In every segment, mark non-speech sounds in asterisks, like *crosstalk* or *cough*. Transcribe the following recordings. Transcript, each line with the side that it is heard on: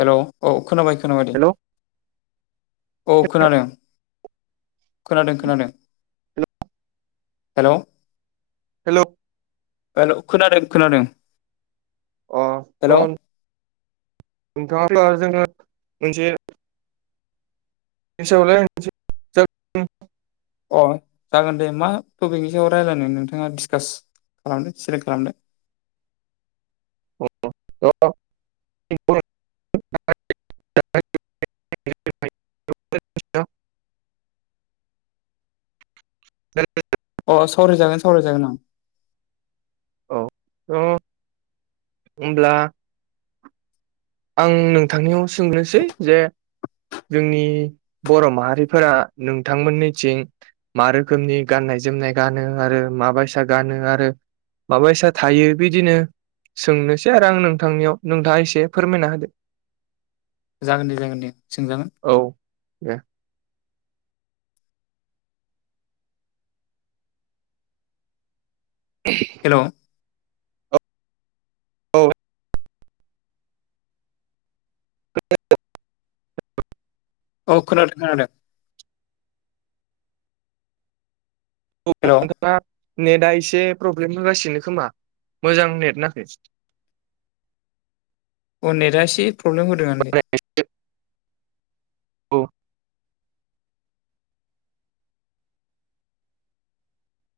left: हेल औ खोनाबाय खोनाबाय दे
right: हेल'
left: औ खोनादों। खोनादों खोनादों हेल।
right: हेल
left: हेल खोनादों खोनादों।
right: अ
left: हेलौ
right: नोंथाङ जोङो मोनसे एसेयावनो।
left: अ जागोन दे मा टपिकनि सायाव रायलायनो नोंथाङा डिसकास खालामदों सेलेक्ट खालामदों।
right: अ *unintelligible* *unintelligible* *unintelligible*
left: अ सावरायजागोन सावरायजागोन ओं।
right: औ थ होनब्ला। आं नोंथांनियाव सोंग्रोनोसै जे जोंनि बर माहारिफोरा नोंथांमोननिथिं। मा रोखोमनि गाननाय जोमनाय गानो आरो माबायसा गानो आरो। माबायसा थायो बिदिनो सोंनोसै आरो आं नोंथांनियाव नोंथाङा एसे। फोरमायना होदो।
left: जागोन दे जागोन दे सोंजागोन।
right: औ दे। *unintelligible*
left: हेल'
right: औ *unintelligible*
left: अ खोनादों खोनादों हेल'
right: मा नेटआ एसे प्रब्लेम होगासिनो खोमा मोजां नेट नाङाखै
left: अननेटआ एसे प्रब्लेम होदों आंलै।
right: *unintelligible* औ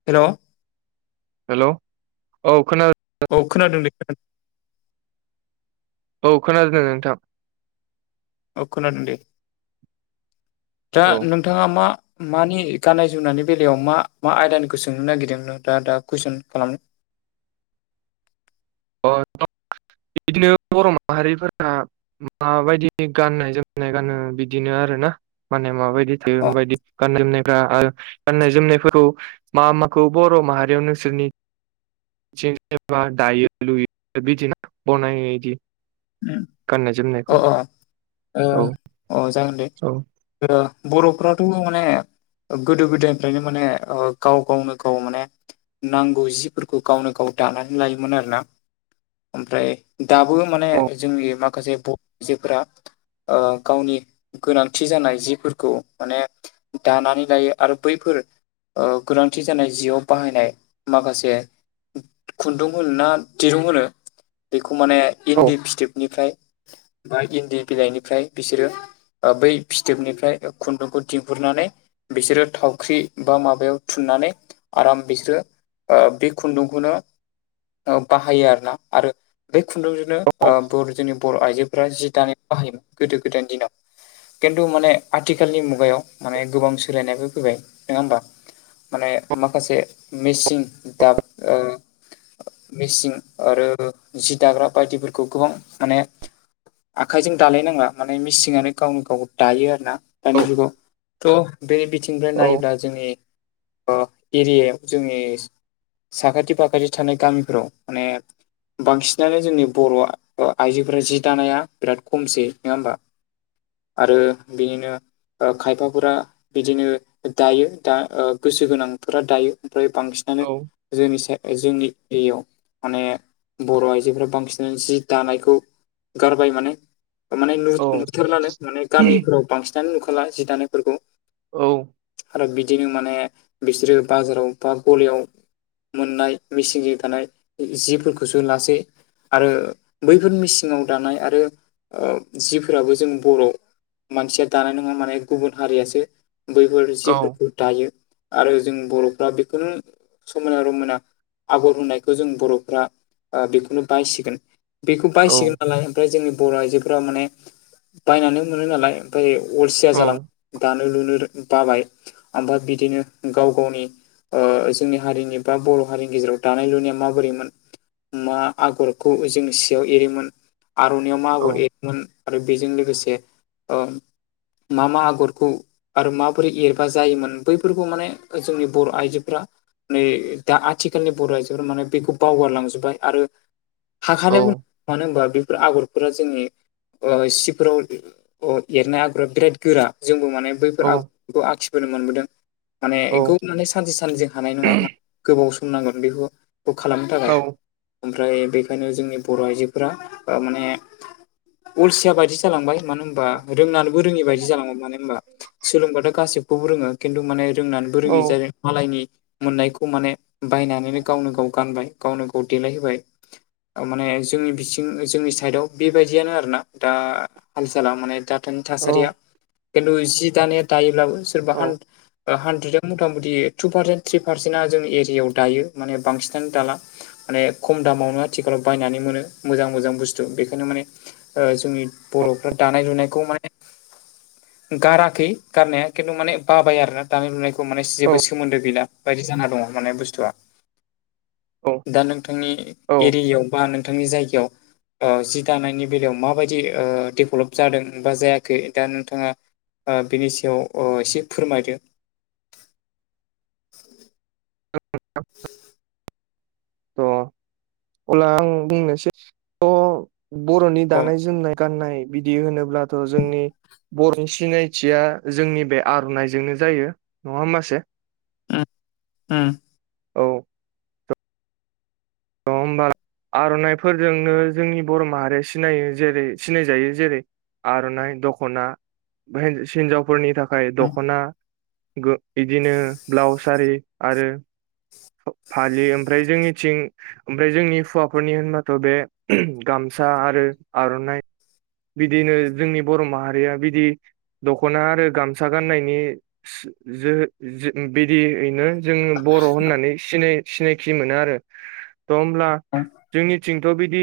left: हेल।
right: हेल औ खोनादों।
left: औ खोनादों दे खोनादों।
right: औ खोनादों नोंथां।
left: औ खोनादों दे। दा
right: औ
left: नोंथाङा मा मानि गाननाय जोमनायनि बेलायाव मा मा आयदानिखौ सोंनो नागिरदों नोंथाङा दा कुइसन खालामनो
right: अ बिदिनो बर' माहारिफोरा माबायदि गाननाय जोमनाय गानो बिदिनो आरो ना माने माबायदि
left: अ
right: *unintelligible* गाननाय जोमनायफोरखौ मा माखौ बर' माहारियाव नोंसोरनि दायो लुयो बनायो बिदि
left: अ अ
right: औ
left: अ जागोन दे
right: औ
left: बर'फ्राथ' माने गोदो गोदायनिफ्रायनो माने गाव गावनो गाव माने नांगौ जिफोरखौ गावनो गाव दानानै लायोमोन आरोना ओमफ्राय दाबो माने
right: औ
left: जोंनि माखासे आइजोफोरा गावनि गोनांथि जानाय जिफोरखौ माने दानानै लायो आरो बैफोर गोनांथि जानाय जिआव बाहायनाय माखासे खुन्दुं होनो ना दिरुं होनो बेखौ माने
right: औ
left: इन्दि फि निफ्राय बा इन्दि बिलाइनिफ्राय बिसोरो बै फिथोबनिफ्राय खुन्दुंखौ दिंहुरनानै बिसोरो थावख्रि बा माबायाव थुननानै आराम बिसोरो बे खुन्दुंखौनो बाहायो आरोना आरो बे खुन्दुं बर' जोंनि बर' आइजोफोरा जि दानाय बाहायोमोन गोदो गोदायनि दिनाव खिन्थु माने आथिखालनि मुगायाव माने गोबां सोलायनायबो फैबाय नङा होमबा माने माखासे मिसिं दाब मिसिं आरो जि दाग्रा बायदि खौ गोबां माने आखाइजों दालायनांला माने मिसिंङानो गावनो गाव दायो आरो ना
right: औ
left: दानि जुगाव थ' बे बिथिंनिफ्राय
right: औ
left: नायोब्ला जोंनि एरियायाव जोंनि साखाथि फाखाथि थानाय गामिफोराव माने बांसिनानो जोंनि बर' आइजोफोरा जि दानाया बिराद खमसै नङा होमबा आरो बिनिनो खायफाफोरा बिदिनो दायो दा गोसो गोनांफोरा दायो ओमफ्राय बांसिन
right: औ
left: जोंनि जोंनि एरिायाव माने बर' आइजोफोरा बांसिन जि दानायखौ गारबाय माने माने
right: औ
left: नुथारलानो माने गामिफ्राव बांसिनानो नुखाला जि दानायफोरखौ
right: औ ।
left: आरो बिदिनो माने बिसोरो बाजाराव बा गलियाव मोननाय मेसें थानाय जिफोरखौसो लासै आरो बैफोर मिसिङाव दानाय आरो जिफोराबो जों बर' मानसिया दानाय नङा माने गुबुन हारियासो बैफोर
right: औ
left: जिफोरखौ दायो आरो जों बर'फ्रा बेखौनो समायना रमायना आगर होनायखौ जों बर'फ्रा ओ- बेखौनो बायसिगोन बेखौ
right: औ
left: बायसिगोन नालाय ओमफ्राय जोंनि बर' आइजोफोरा माने बायनानै मोनो नालाय ओमफ्राय अलसिया
right: औ
left: जालां दानो लुनो बाबाय ओमफ्राय बिदिनो गाव गावनि जोंनि हारिनि बा बर' हारिनि गेजेराव दानाय लुनाया माबोरैमोन मा आगरखौ जों सियाव एरोमोन आर'नायइयाव मा
right: औ
left: आगर एर आरो बेजों लोगोसे मा मा आगरखौ आरो माबोरै एरबा जायोमोन बैफोरखौ माने जोंनि बर' आइजोफ्रा मै दा आथिखालनि बर' आइजोफोरा माने बेखौ बावगारलांजोबबाय आरो
right: औ
left: हाखार मानो होनबा बेफोर आगरफोरा जोंनि सिफोराव एरनाय आगरा बिराद गोरा जोंबो माने
right: औ
left: बैफोर आखखौ आखिबोनो मोनबोदों माने
right: औ
left: बेखौ माने सानसे साननजों हानाय नङा गोबाव सम नांगोन बेखौ खालामनो थाखाय । ओमफ्राय बेखायनो जोंनि बर' आइजोफोरा माने अलसिया बाय दि जालांबाय मानो होनबा रोंनानैबो रोङि बायदि जालांबाय मानो होनबा सोलोंबाथ' गाैबखौबो रोङो खिन्थु माने रोंनानैबो
right: औ
left: रोङि जादों मालायनि मोननायखौ माने बायनानैनो गावनो गाव गानबाय गावनो गाव देलायहोबाय माने जोंनि बिथिं जोंनि साइडआव बेबायदियानो आरोना दा हाल सला माने दा थासारिया खिन्थु जि दानाया दायोब्लाबो सोरबा हान हानद्रेडआव मथा मथि टु पार्सेन्ट थ्रि पारसेन्टआ जोंनि एरियाायाव दायो माने बांसिनानो दाला माने खम दामावनो आथिखालाव बायनानै मोनो मोजां मोजां बुस्थु बेखायनो माने ओ जोंनि बर'फ्रा दानाय लुनायखौ माने गाराखै गारनाया खिन्थु माने बाबाय आरो ना दानि लुनाय मे जेबो सोमोन्दो गैला बायदि जाना दङ माने बुस्थु दा नोंथां नोंथांनि
right: औ
left: एरियायाव बा नोंथांनि जायगायाव जि दानायनि बेलायाव माबायदि डेभेलप जादों बा जायाखै दा नोंथाङा ओ- बिनि सायाव ओ- एसे फोरमायदो ।
right: *unintelligible* थ' अब्ला आं बुंनोसै *unintelligible* बर'नि
left: अ
right: दानाय जोमनाय गाननाय बिदि होनोब्लाथ' जोंनि बर' सिनायथिया जोंनि बे आर'नाइजोंनो जायो नङा मासे?
left: उम ।
right: औ । नङा होमबा? आर'नाइफोरजोंनो जोंनि बर' माहारिया सिनायो जेरै सिनायजायो जेरै आर'नाइ दख'ना हिन्जावफोरनि थाखाय आय दख'ना बिदिनो ब्लाउस सारि आरो फालियो ओमफ्राय जोंनिथिं ओमफ्राय जोंनि हुवाफोरनि होनबाथ' बे गामसा आरो आर'नाइ बिदिनो जोंनि बर' माहारिया बिदि दख'ना आरो गामसा गाननायनि जो-जो- बिदियैनो जोङो बर' होननानै सिनाय सिनायखि मोनो आरो द' होमब्ला जोंनि थिंथ' बिदि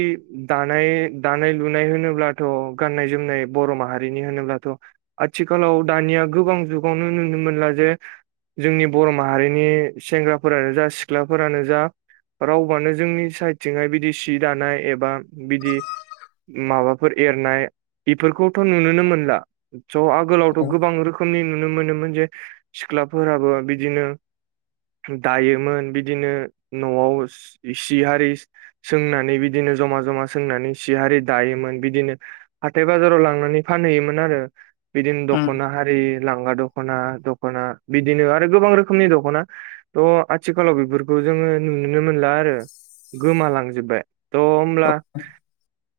right: दानाय दानाय लुनाय होनोब्लाथ' गाननाय जोमनाय बर' माहारिनि होनोब्लाथ' आथिखालाव दानिया गोबां जुगावनो नुनो मोनला जे जोंनि बर' माहारिनि सेंग्राफोरानो जा सिख्लाफोरानो जा रावबानो जोंनि साइडथिंहाय बिदि सि दानाय एबा बिदि माबाफोर एरनाय बेफोरखौथ' नुुनोनो मोनला स' आगोलावथ' गोबां रोखो खोमनि नुनो मोनोमोन जे सिख्लाफोराबो बिदिनो दायोमोन। बिदिनो न'आव सि हारि सोंनानै बिदिनो जमा जमा सोंनानै सियारि दायोमोन बिदिनो हाथाय बाजाराव लांनानै फानहैयोमोन आरो बिदिनो दख'ना हा लांगा दख'ना दख'ना बिदिनो आरो गोबां रोखोमनि दख'ना थ' आथि खालाव बेफोरखौ जोङो नुोननो मोनला आरो गोमालांजोबबाय। थ' होमब्ला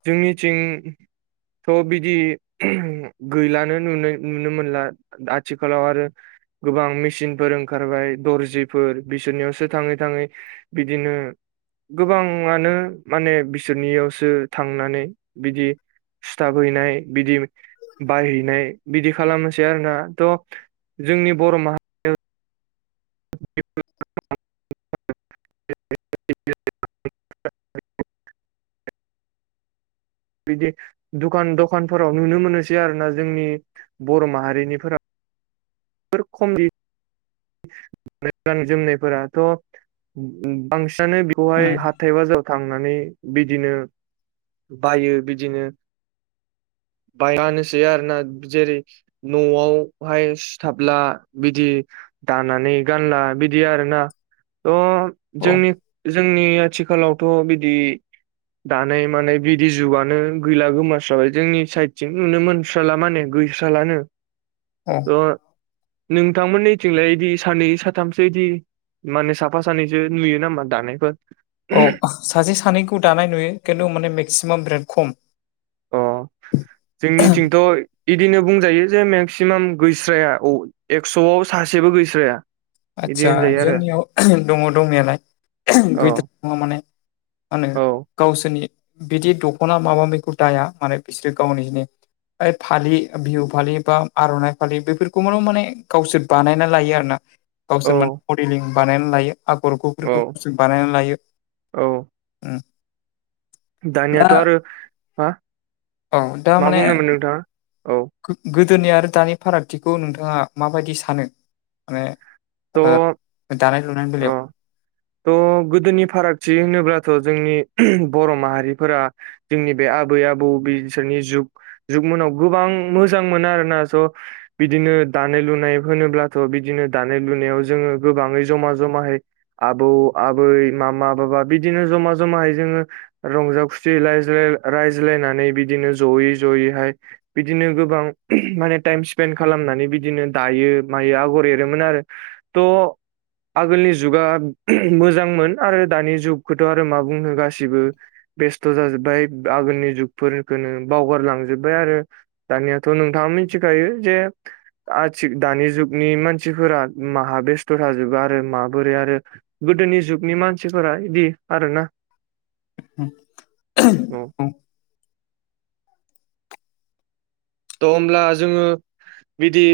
right: जोंनिथिं थ' बिदि गैलानो नुनो नुनो मोनला । आथिखालाव आरो गोबां मेचिनफोर ओंखारबाय दर्जिफोर बिसोरनियाव सो थाङै-थाङै बिदिनो गोबाङानो माने बिसोरनियावसो थांनानै बिदि सिथाब हैनाय बिदि बायहैनाय बिदि खालामनोसै आरोना थह जोंनि बर' माहारि *unintelligible* *unintelligible* बिदि दखान दखानफोराव नुनो मोनोसै आरो ना जोंनि बर' माहारिनिफोराव फोर खम दि गान जोमनायफोराथ' बांसिनानो खौहाय हाथाय बाजाराव थांनानै बिदिनो बायो बिदिनो बाय हानोसै आरोना जेरै न'आवहाय सिथाबला बिदि दानानै गानला बिदि आरोना थ'
left: औ
right: जोंनि जोंनि आथिखालाव थ' बिदि दानाय मानाय बिदि जुगानो गैला गोमास्राबाय जोंनि साइदथि नुनो मोनस्राला माने गैस्रालानो
left: औ
right: थ' नोंथां मोननिथिंलाया बिदि साननै साथामसो बिदि माने साफा सानैसो नुयो नामा दानायफोर?
left: औ सासे सानैखौ दानाय नुयो खिन्थु माने मेक्सिमाम बेराद खम।
right: अ जोंनिथिंथ' इदिनो बुंजायो जे मेक्सिमाम गैस्राया औ एक्स'आव सासेबो गैस्राया। इदि
left: आदसा
right: होनजायो आरो
left: जोंनियाव दङ दंनायालाय
right: औ
left: गैद्रायै नङा माने। मा होनो
right: औ
left: गावसोरनि बिदि दख'ना माबा मिखौ दाया माने बिसोरो गावनि जनि फालि बिहु फालि बा आर'नाइ फालि बेफोरखौब' माने गावसोर बानायना लायो आरो ना। गावसोर मान
right: औ
left: अडिलिं बानायना लायो आगर
right: औ
left: गुबफोरखौ बानायना लायो।
right: औ
left: ओम
right: दानियाथ' आरो हा
left: औ दा
right: मा
left: माने
right: बुंदोंमोन नोंथाङा औ
left: गोदोनि आरो दानि फारागथिखौ नोंथाङा माबायदि सानो माने ओ
right: थ'
left: दानाय लुनायनि
right: अ
left: बेलायाव।
right: थ' गोदोनि फारागथि होनोब्लाथ' जोंनि बर' माहारिफोरा जोंनि बे आबै आबौ बिसोरनि जुग जुगमोननाव गोबां मोजां मोनो आरोना स' बिदिनो दानाय लुनाय होनोब्लाथ' बिदिनो दानाय लुनायाव जोङो गोबाङै जमा जमायै आबौ आबै मामा बाबा बिदिनो जमा जमायै जोङो रंजा खुसियै रायज्लाय रायज्लायनानै बिदिनो जयै जयैहाय बिदिनो गोबां माने टाइम स्पेन्ड खालामनानै बिदिनो दायो मायो आगर एरोमोन आरो। त आगोलनि जुगा मोजांमोन आरो दानि जुगखौथ' आरो मा बुंनो गासिबो बेस्थ' जाजोब्बाय आगोलनि जुगफोरखौनो बावगारलांजोबबाय आरो। दानियाथ' नोंथाङा मिथिखायो जे आथि दानि जुगनि मानसिफोरा माहा बेस्थ' थाजोबो आरो माबोरै आरो गोदोनि जुगनि मानसिफोरा इदि आरोना
left: *inaudible*
right: औ थ' होमब्ला जोङो बिदि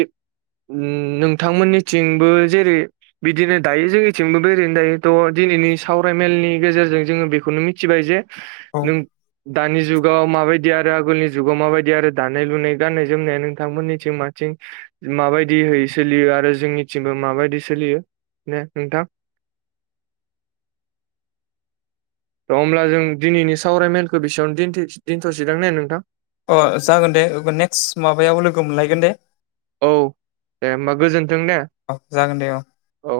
right: नोंथांमोननिथिंबो जेरै बिदिनो दायो जोंनिथिंबो बेरैनो दायो थ' दिनैनि सावरायमेलनि गेजेरजों जोङो बेखौनो मिथिबाय जे
left: औ
right: नों दानि जुगाव माबायदि आरो आगोलनि जुगाव माबायदि आरो दानाय लुनाय गाननाय जोमनाया नोंथांमोननिथिं माथिं माबायदिहाय सोलियो आरो जोंनि थिंमबो माबायदि सोलियो ने नोंथां। त' होमब्ला जों दिनैनि सावरायमेलखौ बेसेयावनो दिन्थि दोनथ'सिदों ने नोंथां।
left: अ जागोन दे नेक्स्ट माबायाव लोगो मोनलायगोन दे।
right: औ दे होनोमबा गोजोन्थों दे।
left: औ जागोन दे औ।
right: औ